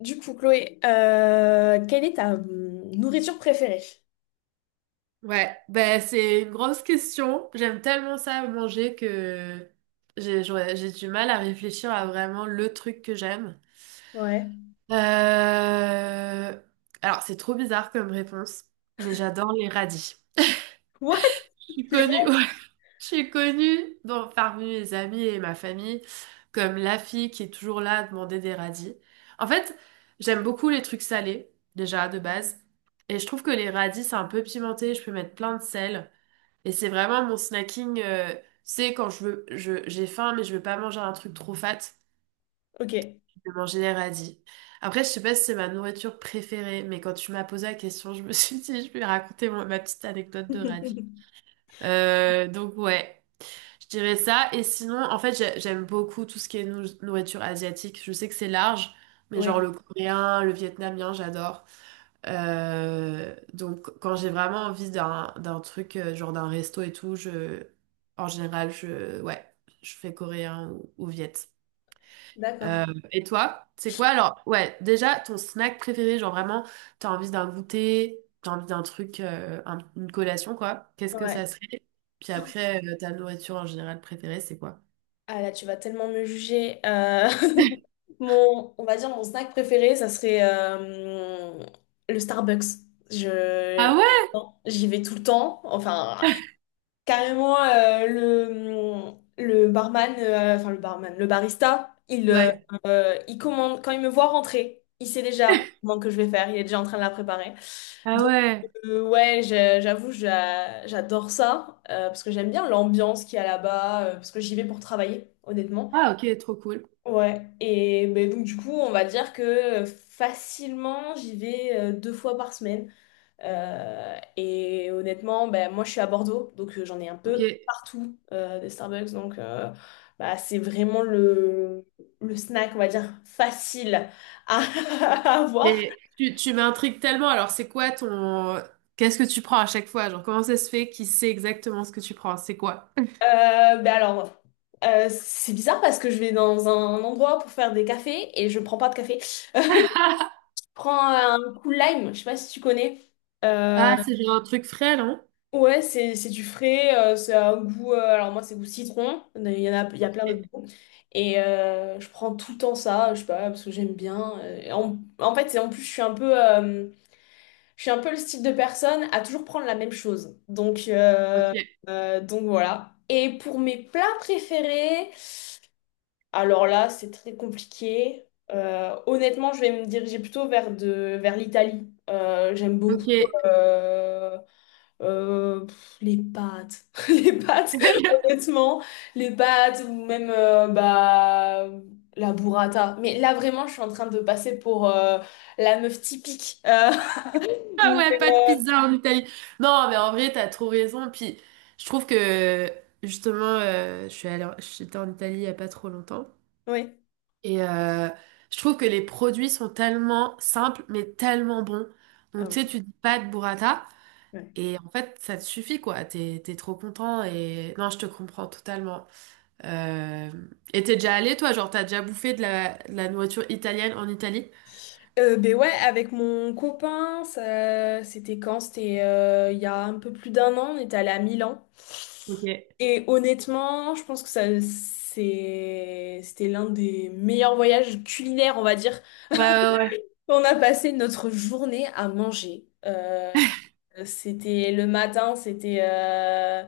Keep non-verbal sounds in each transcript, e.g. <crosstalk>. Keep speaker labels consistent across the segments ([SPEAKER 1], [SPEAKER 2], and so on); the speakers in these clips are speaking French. [SPEAKER 1] Du coup, Chloé, quelle est ta nourriture préférée?
[SPEAKER 2] Ouais, ben c'est une grosse question. J'aime tellement ça manger que j'ai du mal à réfléchir à vraiment le truc que j'aime.
[SPEAKER 1] Ouais.
[SPEAKER 2] Euh, Alors, c'est trop bizarre comme réponse, mais j'adore les radis.
[SPEAKER 1] What?
[SPEAKER 2] Je suis
[SPEAKER 1] Les
[SPEAKER 2] connue, <laughs>
[SPEAKER 1] rêves?
[SPEAKER 2] ouais, je suis connue dans, parmi mes amis et ma famille comme la fille qui est toujours là à demander des radis. En fait, j'aime beaucoup les trucs salés, déjà de base, et je trouve que les radis, c'est un peu pimenté, je peux mettre plein de sel. Et c'est vraiment mon snacking, c'est quand je veux, je, j'ai faim, mais je veux pas manger un truc trop fat,
[SPEAKER 1] Ok.
[SPEAKER 2] je vais manger des radis. Après, je sais pas si c'est ma nourriture préférée, mais quand tu m'as posé la question, je me <laughs> suis dit, je vais raconter ma petite anecdote de radis.
[SPEAKER 1] <laughs>
[SPEAKER 2] Donc ouais, je dirais ça. Et sinon, en fait, j'aime beaucoup tout ce qui est nourriture asiatique. Je sais que c'est large, mais genre
[SPEAKER 1] Ouais.
[SPEAKER 2] le coréen, le vietnamien, j'adore. Donc, quand j'ai vraiment envie d'un truc, genre d'un resto et tout, je, en général, je, ouais, je fais coréen ou viet.
[SPEAKER 1] D'accord.
[SPEAKER 2] Euh, et toi, c'est quoi alors? Ouais, déjà, ton snack préféré, genre vraiment, t'as envie d'un goûter, t'as envie d'un truc, une collation, quoi. Qu'est-ce que
[SPEAKER 1] Ouais.
[SPEAKER 2] ça serait? Puis après, ta nourriture en général préférée, c'est quoi?
[SPEAKER 1] Ah là, tu vas tellement me juger. <laughs> On va dire mon snack préféré, ça serait le Starbucks. Je,
[SPEAKER 2] Ah ouais?
[SPEAKER 1] j'y vais tout le temps. Enfin, carrément, le barman, enfin le barman, le barista, il, euh,
[SPEAKER 2] Ouais.
[SPEAKER 1] euh, il commande, quand il me voit rentrer, il sait déjà le commande que je vais faire, il est déjà en train de la préparer.
[SPEAKER 2] Ah
[SPEAKER 1] Donc,
[SPEAKER 2] ouais.
[SPEAKER 1] ouais, j'avoue, j'adore ça, parce que j'aime bien l'ambiance qu'il y a là-bas, parce que j'y vais pour travailler, honnêtement.
[SPEAKER 2] Ah ok, trop cool.
[SPEAKER 1] Ouais, et ben, donc du coup, on va dire que facilement, j'y vais deux fois par semaine. Et honnêtement, ben, moi je suis à Bordeaux, donc j'en ai un
[SPEAKER 2] Ok.
[SPEAKER 1] peu partout des Starbucks. Donc bah, c'est vraiment le, snack, on va dire, facile à, <laughs> à avoir.
[SPEAKER 2] Mais tu m'intrigues tellement. Alors, c'est quoi ton... Qu'est-ce que tu prends à chaque fois? Genre, comment ça se fait qu'il sait exactement ce que tu prends? C'est quoi?
[SPEAKER 1] Ben alors, c'est bizarre parce que je vais dans un endroit pour faire des cafés et je prends pas de café. Je
[SPEAKER 2] <laughs>
[SPEAKER 1] prends un cool lime, je sais pas si tu connais. Euh,
[SPEAKER 2] Ah, c'est genre un truc frais, non?
[SPEAKER 1] Ouais, c'est du frais, c'est un goût. Alors, moi, c'est goût citron. Il y a plein d'autres
[SPEAKER 2] Ok,
[SPEAKER 1] goûts. Et je prends tout le temps ça, je sais pas, parce que j'aime bien. Et en fait, c'est en plus, je suis un peu, je suis un peu le style de personne à toujours prendre la même chose. Donc,
[SPEAKER 2] ok.
[SPEAKER 1] voilà. Et pour mes plats préférés. Alors là, c'est très compliqué. Honnêtement, je vais me diriger plutôt vers, vers l'Italie. J'aime beaucoup
[SPEAKER 2] Ok.
[SPEAKER 1] euh, les pâtes. <laughs> Les pâtes,
[SPEAKER 2] <laughs>
[SPEAKER 1] honnêtement. Les pâtes ou même bah, la burrata. Mais là, vraiment, je suis en train de passer pour la meuf typique. <laughs>
[SPEAKER 2] Ah
[SPEAKER 1] Mais,
[SPEAKER 2] ouais, pas de pizza en Italie. Non, mais en vrai, t'as trop raison. Puis, je trouve que, justement, je suis allée, j'étais en Italie il y a pas trop longtemps.
[SPEAKER 1] ouais.
[SPEAKER 2] Et je trouve que les produits sont tellement simples, mais tellement bons.
[SPEAKER 1] Ah
[SPEAKER 2] Donc, tu sais,
[SPEAKER 1] ouais.
[SPEAKER 2] tu dis pas de burrata.
[SPEAKER 1] Ouais.
[SPEAKER 2] Et en fait, ça te suffit, quoi. T'es trop content et... Non, je te comprends totalement. Euh... Et t'es déjà allé, toi? Genre, t'as déjà bouffé de de la nourriture italienne en Italie?
[SPEAKER 1] Ben ouais, avec mon copain, ça, c'était quand? C'était il y a un peu plus d'un an, on était allé à Milan.
[SPEAKER 2] Ok. Ouais,
[SPEAKER 1] Et honnêtement, je pense que ça, c'était l'un des meilleurs voyages culinaires, on va dire,
[SPEAKER 2] ouais, ouais.
[SPEAKER 1] on a passé notre journée à manger. C'était le matin,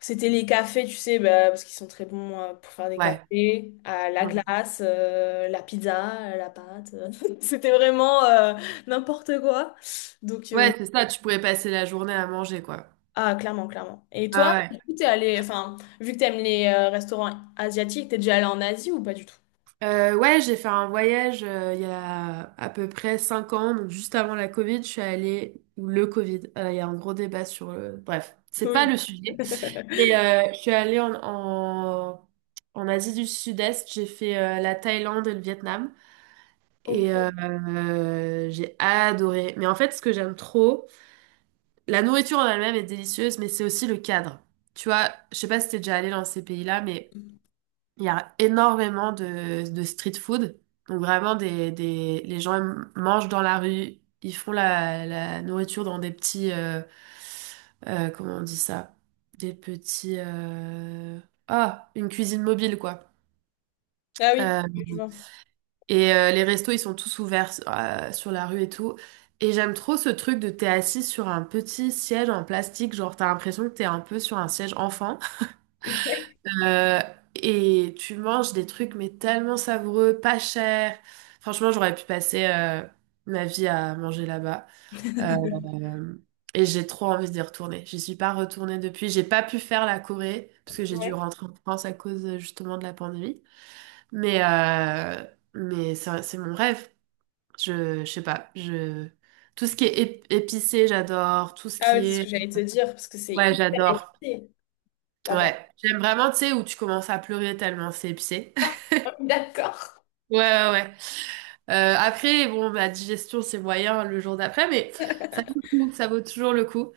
[SPEAKER 1] c'était les cafés, tu sais, bah, parce qu'ils sont très bons pour faire des
[SPEAKER 2] Ouais.
[SPEAKER 1] cafés, à la
[SPEAKER 2] Ouais,
[SPEAKER 1] glace, la pizza, la pâte. <laughs> C'était vraiment n'importe quoi. Donc,
[SPEAKER 2] ouais, c'est ça. Tu pourrais passer la journée à manger, quoi.
[SPEAKER 1] ah, clairement, clairement. Et toi,
[SPEAKER 2] Ah ouais.
[SPEAKER 1] du coup, t'es allé, enfin, vu que t'aimes les restaurants asiatiques, t'es déjà allé en Asie ou pas du tout?
[SPEAKER 2] Ouais, j'ai fait un voyage il y a à peu près 5 ans, donc juste avant la Covid, je suis allée... Ou le Covid. Il y a un gros débat sur le... Bref, c'est pas
[SPEAKER 1] Oui.
[SPEAKER 2] le sujet. Et,
[SPEAKER 1] <laughs>
[SPEAKER 2] je suis allée en Asie du Sud-Est, j'ai fait la Thaïlande et le Vietnam
[SPEAKER 1] Ok.
[SPEAKER 2] et j'ai adoré. Mais en fait, ce que j'aime trop, la nourriture en elle-même est délicieuse, mais c'est aussi le cadre. Tu vois, je sais pas si t'es déjà allé dans ces pays-là, mais il y a énormément de street food. Donc vraiment, les gens ils mangent dans la rue, ils font la nourriture dans des petits... comment on dit ça? Des petits... Ah, une cuisine mobile, quoi.
[SPEAKER 1] Ah oui,
[SPEAKER 2] Euh,
[SPEAKER 1] je vois.
[SPEAKER 2] et les restos, ils sont tous ouverts sur la rue et tout. Et j'aime trop ce truc de t'es assis sur un petit siège en plastique, genre t'as l'impression que t'es un peu sur un siège enfant.
[SPEAKER 1] Ouais.
[SPEAKER 2] Euh, et tu manges des trucs mais tellement savoureux, pas cher. Franchement, j'aurais pu passer ma vie à manger là-bas. Euh,
[SPEAKER 1] <laughs>
[SPEAKER 2] et j'ai trop envie d'y retourner. J'y suis pas retournée depuis. J'ai pas pu faire la Corée parce que j'ai dû
[SPEAKER 1] Ouais.
[SPEAKER 2] rentrer en France à cause justement de la pandémie. Mais euh, mais c'est mon rêve. Je sais pas. Je tout ce qui est épicé, j'adore. Tout ce
[SPEAKER 1] Ah ouais,
[SPEAKER 2] qui
[SPEAKER 1] c'est ce que
[SPEAKER 2] est
[SPEAKER 1] j'allais te dire, parce que c'est
[SPEAKER 2] ouais,
[SPEAKER 1] hyper
[SPEAKER 2] j'adore.
[SPEAKER 1] épicé là-bas.
[SPEAKER 2] Ouais, j'aime vraiment, tu sais, où tu commences à pleurer tellement c'est épicé.
[SPEAKER 1] <laughs> D'accord.
[SPEAKER 2] Ouais, ouais, ouais. Après, bon, ma digestion, c'est moyen le jour d'après, mais ça vaut le coup, ça vaut toujours le coup.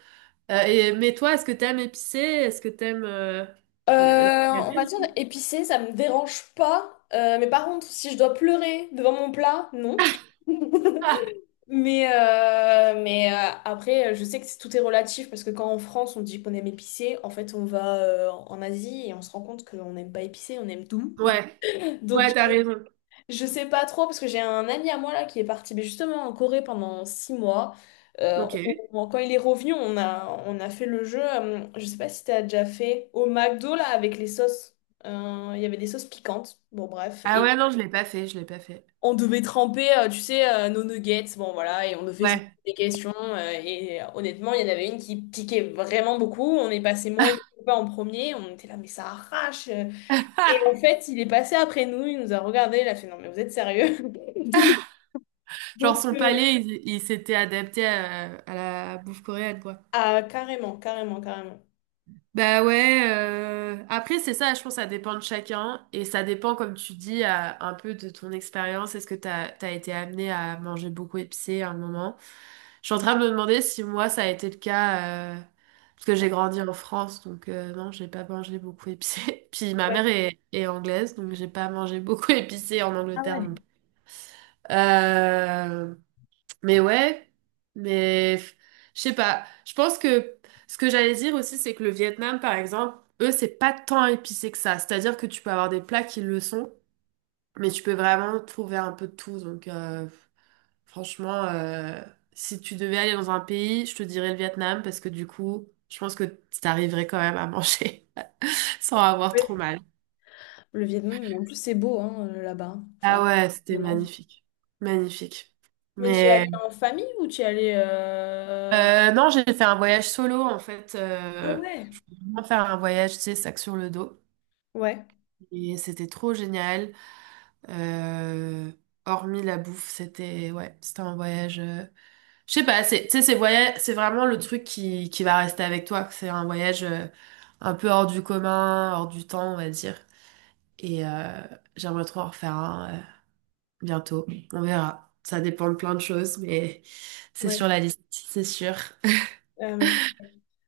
[SPEAKER 2] Mais toi, est-ce que t'aimes épicé? Est-ce que t'aimes...
[SPEAKER 1] Euh,
[SPEAKER 2] la- la- la-
[SPEAKER 1] on va dire épicé, ça me dérange pas. Mais par contre, si je dois pleurer devant mon plat, non. <laughs>
[SPEAKER 2] Ah,
[SPEAKER 1] Mais, après, je sais que tout est relatif parce que quand en France on dit qu'on aime épicé, en fait on va en Asie et on se rend compte qu'on n'aime pas épicé, on aime tout.
[SPEAKER 2] <laughs> ouais,
[SPEAKER 1] <laughs> Donc
[SPEAKER 2] ouais, t'as raison.
[SPEAKER 1] je sais pas trop parce que j'ai un ami à moi là qui est parti mais justement en Corée pendant six mois. Euh,
[SPEAKER 2] Ok.
[SPEAKER 1] on- quand il est revenu, on a fait le jeu. Je sais pas si t'as déjà fait au McDo là avec les sauces. Il y avait des sauces piquantes. Bon bref
[SPEAKER 2] Ah
[SPEAKER 1] et
[SPEAKER 2] ouais, non, je l'ai pas fait.
[SPEAKER 1] on devait tremper, tu sais, nos nuggets. Bon voilà et on devait se poser
[SPEAKER 2] Ouais.
[SPEAKER 1] des questions et honnêtement il y en avait une qui piquait vraiment beaucoup. On est passé moi et mon copain en premier. On était là mais ça arrache. Et en
[SPEAKER 2] <laughs>
[SPEAKER 1] fait il est passé après nous, il nous a regardé, il a fait non mais vous êtes sérieux?
[SPEAKER 2] Genre,
[SPEAKER 1] Donc,
[SPEAKER 2] son palais, il s'était adapté à la bouffe coréenne, quoi.
[SPEAKER 1] ah, carrément, carrément, carrément.
[SPEAKER 2] Bah ouais, après c'est ça, je pense que ça dépend de chacun et ça dépend comme tu dis un peu de ton expérience, est-ce que t'as été amené à manger beaucoup épicé à un moment? Je suis en train de me demander si moi ça a été le cas parce que j'ai grandi en France donc non, j'ai pas mangé beaucoup épicé. <laughs> Puis ma
[SPEAKER 1] Ouais.
[SPEAKER 2] mère est anglaise donc j'ai pas mangé beaucoup <laughs> épicé en
[SPEAKER 1] Ah
[SPEAKER 2] Angleterre
[SPEAKER 1] ouais.
[SPEAKER 2] non plus. Euh, mais ouais, mais f- je sais pas. Je pense que ce que j'allais dire aussi, c'est que le Vietnam, par exemple, eux, c'est pas tant épicé que ça. C'est-à-dire que tu peux avoir des plats qui le sont, mais tu peux vraiment trouver un peu de tout. Donc, franchement, si tu devais aller dans un pays, je te dirais le Vietnam parce que du coup, je pense que t'arriverais quand même à manger <laughs> sans avoir trop
[SPEAKER 1] Ouais.
[SPEAKER 2] mal.
[SPEAKER 1] Le Vietnam, en plus, c'est beau hein, là-bas. Enfin,
[SPEAKER 2] Ah ouais,
[SPEAKER 1] ça
[SPEAKER 2] c'était
[SPEAKER 1] donne envie.
[SPEAKER 2] magnifique. Magnifique.
[SPEAKER 1] Mais tu y es allé
[SPEAKER 2] Mais
[SPEAKER 1] en famille ou tu y es allé...
[SPEAKER 2] non, j'ai fait un voyage solo en fait.
[SPEAKER 1] Ah
[SPEAKER 2] Euh,
[SPEAKER 1] ouais.
[SPEAKER 2] on faire un voyage, tu sais, sac sur le dos.
[SPEAKER 1] Ouais.
[SPEAKER 2] Et c'était trop génial. Euh, hormis la bouffe, c'était ouais, c'était un voyage. Je sais pas, c'est, tu sais, c'est voyage, c'est vraiment le truc qui va rester avec toi. C'est un voyage un peu hors du commun, hors du temps, on va dire. Et j'aimerais trop en refaire un bientôt. On verra. Ça dépend de plein de choses, mais c'est sur
[SPEAKER 1] Ouais.
[SPEAKER 2] la liste, c'est sûr. <laughs>
[SPEAKER 1] Euh, je-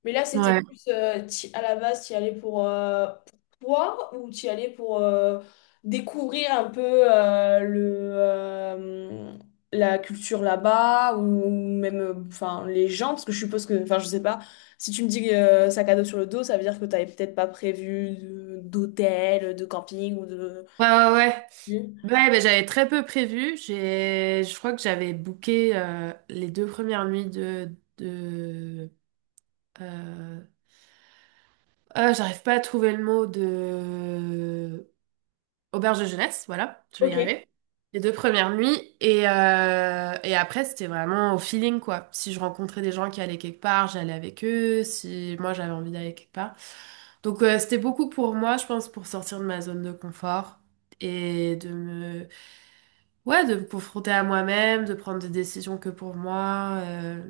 [SPEAKER 1] Mais là, c'était
[SPEAKER 2] Ouais.
[SPEAKER 1] plus à la base, tu y allais pour toi ou tu y allais pour découvrir un peu euh, le, euh, la culture là-bas ou même enfin, les gens, parce que je suppose que, enfin, je sais pas, si tu me dis sac à dos sur le dos, ça veut dire que tu n'avais peut-être pas prévu d'hôtel, de camping ou de...
[SPEAKER 2] Ouais, ouais, ouais.
[SPEAKER 1] Oui.
[SPEAKER 2] Ouais, ben, j'avais très peu prévu. J'ai, je crois que j'avais booké les deux premières nuits de euh, ah, j'arrive pas à trouver le mot de auberge de jeunesse. Voilà, je vais y
[SPEAKER 1] Ok,
[SPEAKER 2] arriver. Les deux premières nuits et et après c'était vraiment au feeling quoi. Si je rencontrais des gens qui allaient quelque part, j'allais avec eux. Si moi j'avais envie d'aller quelque part, donc c'était beaucoup pour moi, je pense, pour sortir de ma zone de confort et de me ouais, de me confronter à moi-même, de prendre des décisions que pour moi,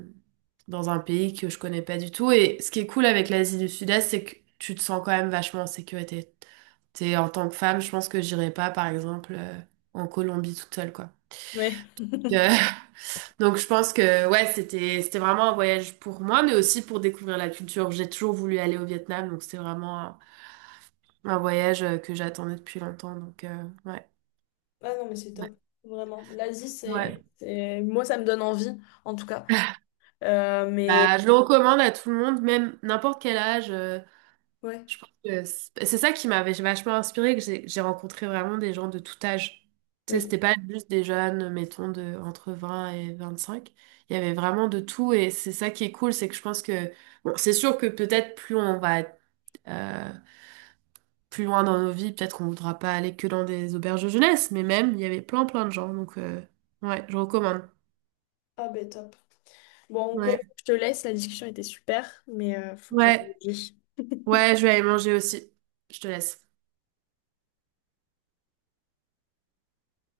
[SPEAKER 2] dans un pays que je connais pas du tout. Et ce qui est cool avec l'Asie du Sud-Est, c'est que tu te sens quand même vachement en sécurité. T'es, en tant que femme, je pense que j'irai pas, par exemple, en Colombie toute seule, quoi.
[SPEAKER 1] ouais.
[SPEAKER 2] Que- <laughs> Donc je pense que ouais, c'était vraiment un voyage pour moi, mais aussi pour découvrir la culture. J'ai toujours voulu aller au Vietnam, donc c'était vraiment un voyage que j'attendais depuis longtemps. Donc ouais,
[SPEAKER 1] Ah non, mais c'est
[SPEAKER 2] ouais,
[SPEAKER 1] top, vraiment. L'Asie,
[SPEAKER 2] ouais.
[SPEAKER 1] moi, ça me donne envie, en tout cas. Euh,
[SPEAKER 2] Bah,
[SPEAKER 1] mais
[SPEAKER 2] je le recommande à tout le monde, même n'importe quel âge.
[SPEAKER 1] Ouais.
[SPEAKER 2] Je pense que c'est ça qui m'avait vachement inspirée, que j'ai rencontré vraiment des gens de tout âge. Tu sais,
[SPEAKER 1] Oui.
[SPEAKER 2] c'était pas juste des jeunes, mettons, de, entre 20 et 25. Il y avait vraiment de tout et c'est ça qui est cool, c'est que je pense que, bon, c'est sûr que peut-être plus on va être, euh, plus loin dans nos vies, peut-être qu'on voudra pas aller que dans des auberges de jeunesse, mais même, il y avait plein plein de gens, donc ouais, je recommande.
[SPEAKER 1] Ah ben top. Bon, Chloé,
[SPEAKER 2] Ouais,
[SPEAKER 1] je te laisse, la discussion était super, mais faut que j'aille
[SPEAKER 2] ouais,
[SPEAKER 1] manger.
[SPEAKER 2] ouais, je vais aller manger aussi. Je te laisse.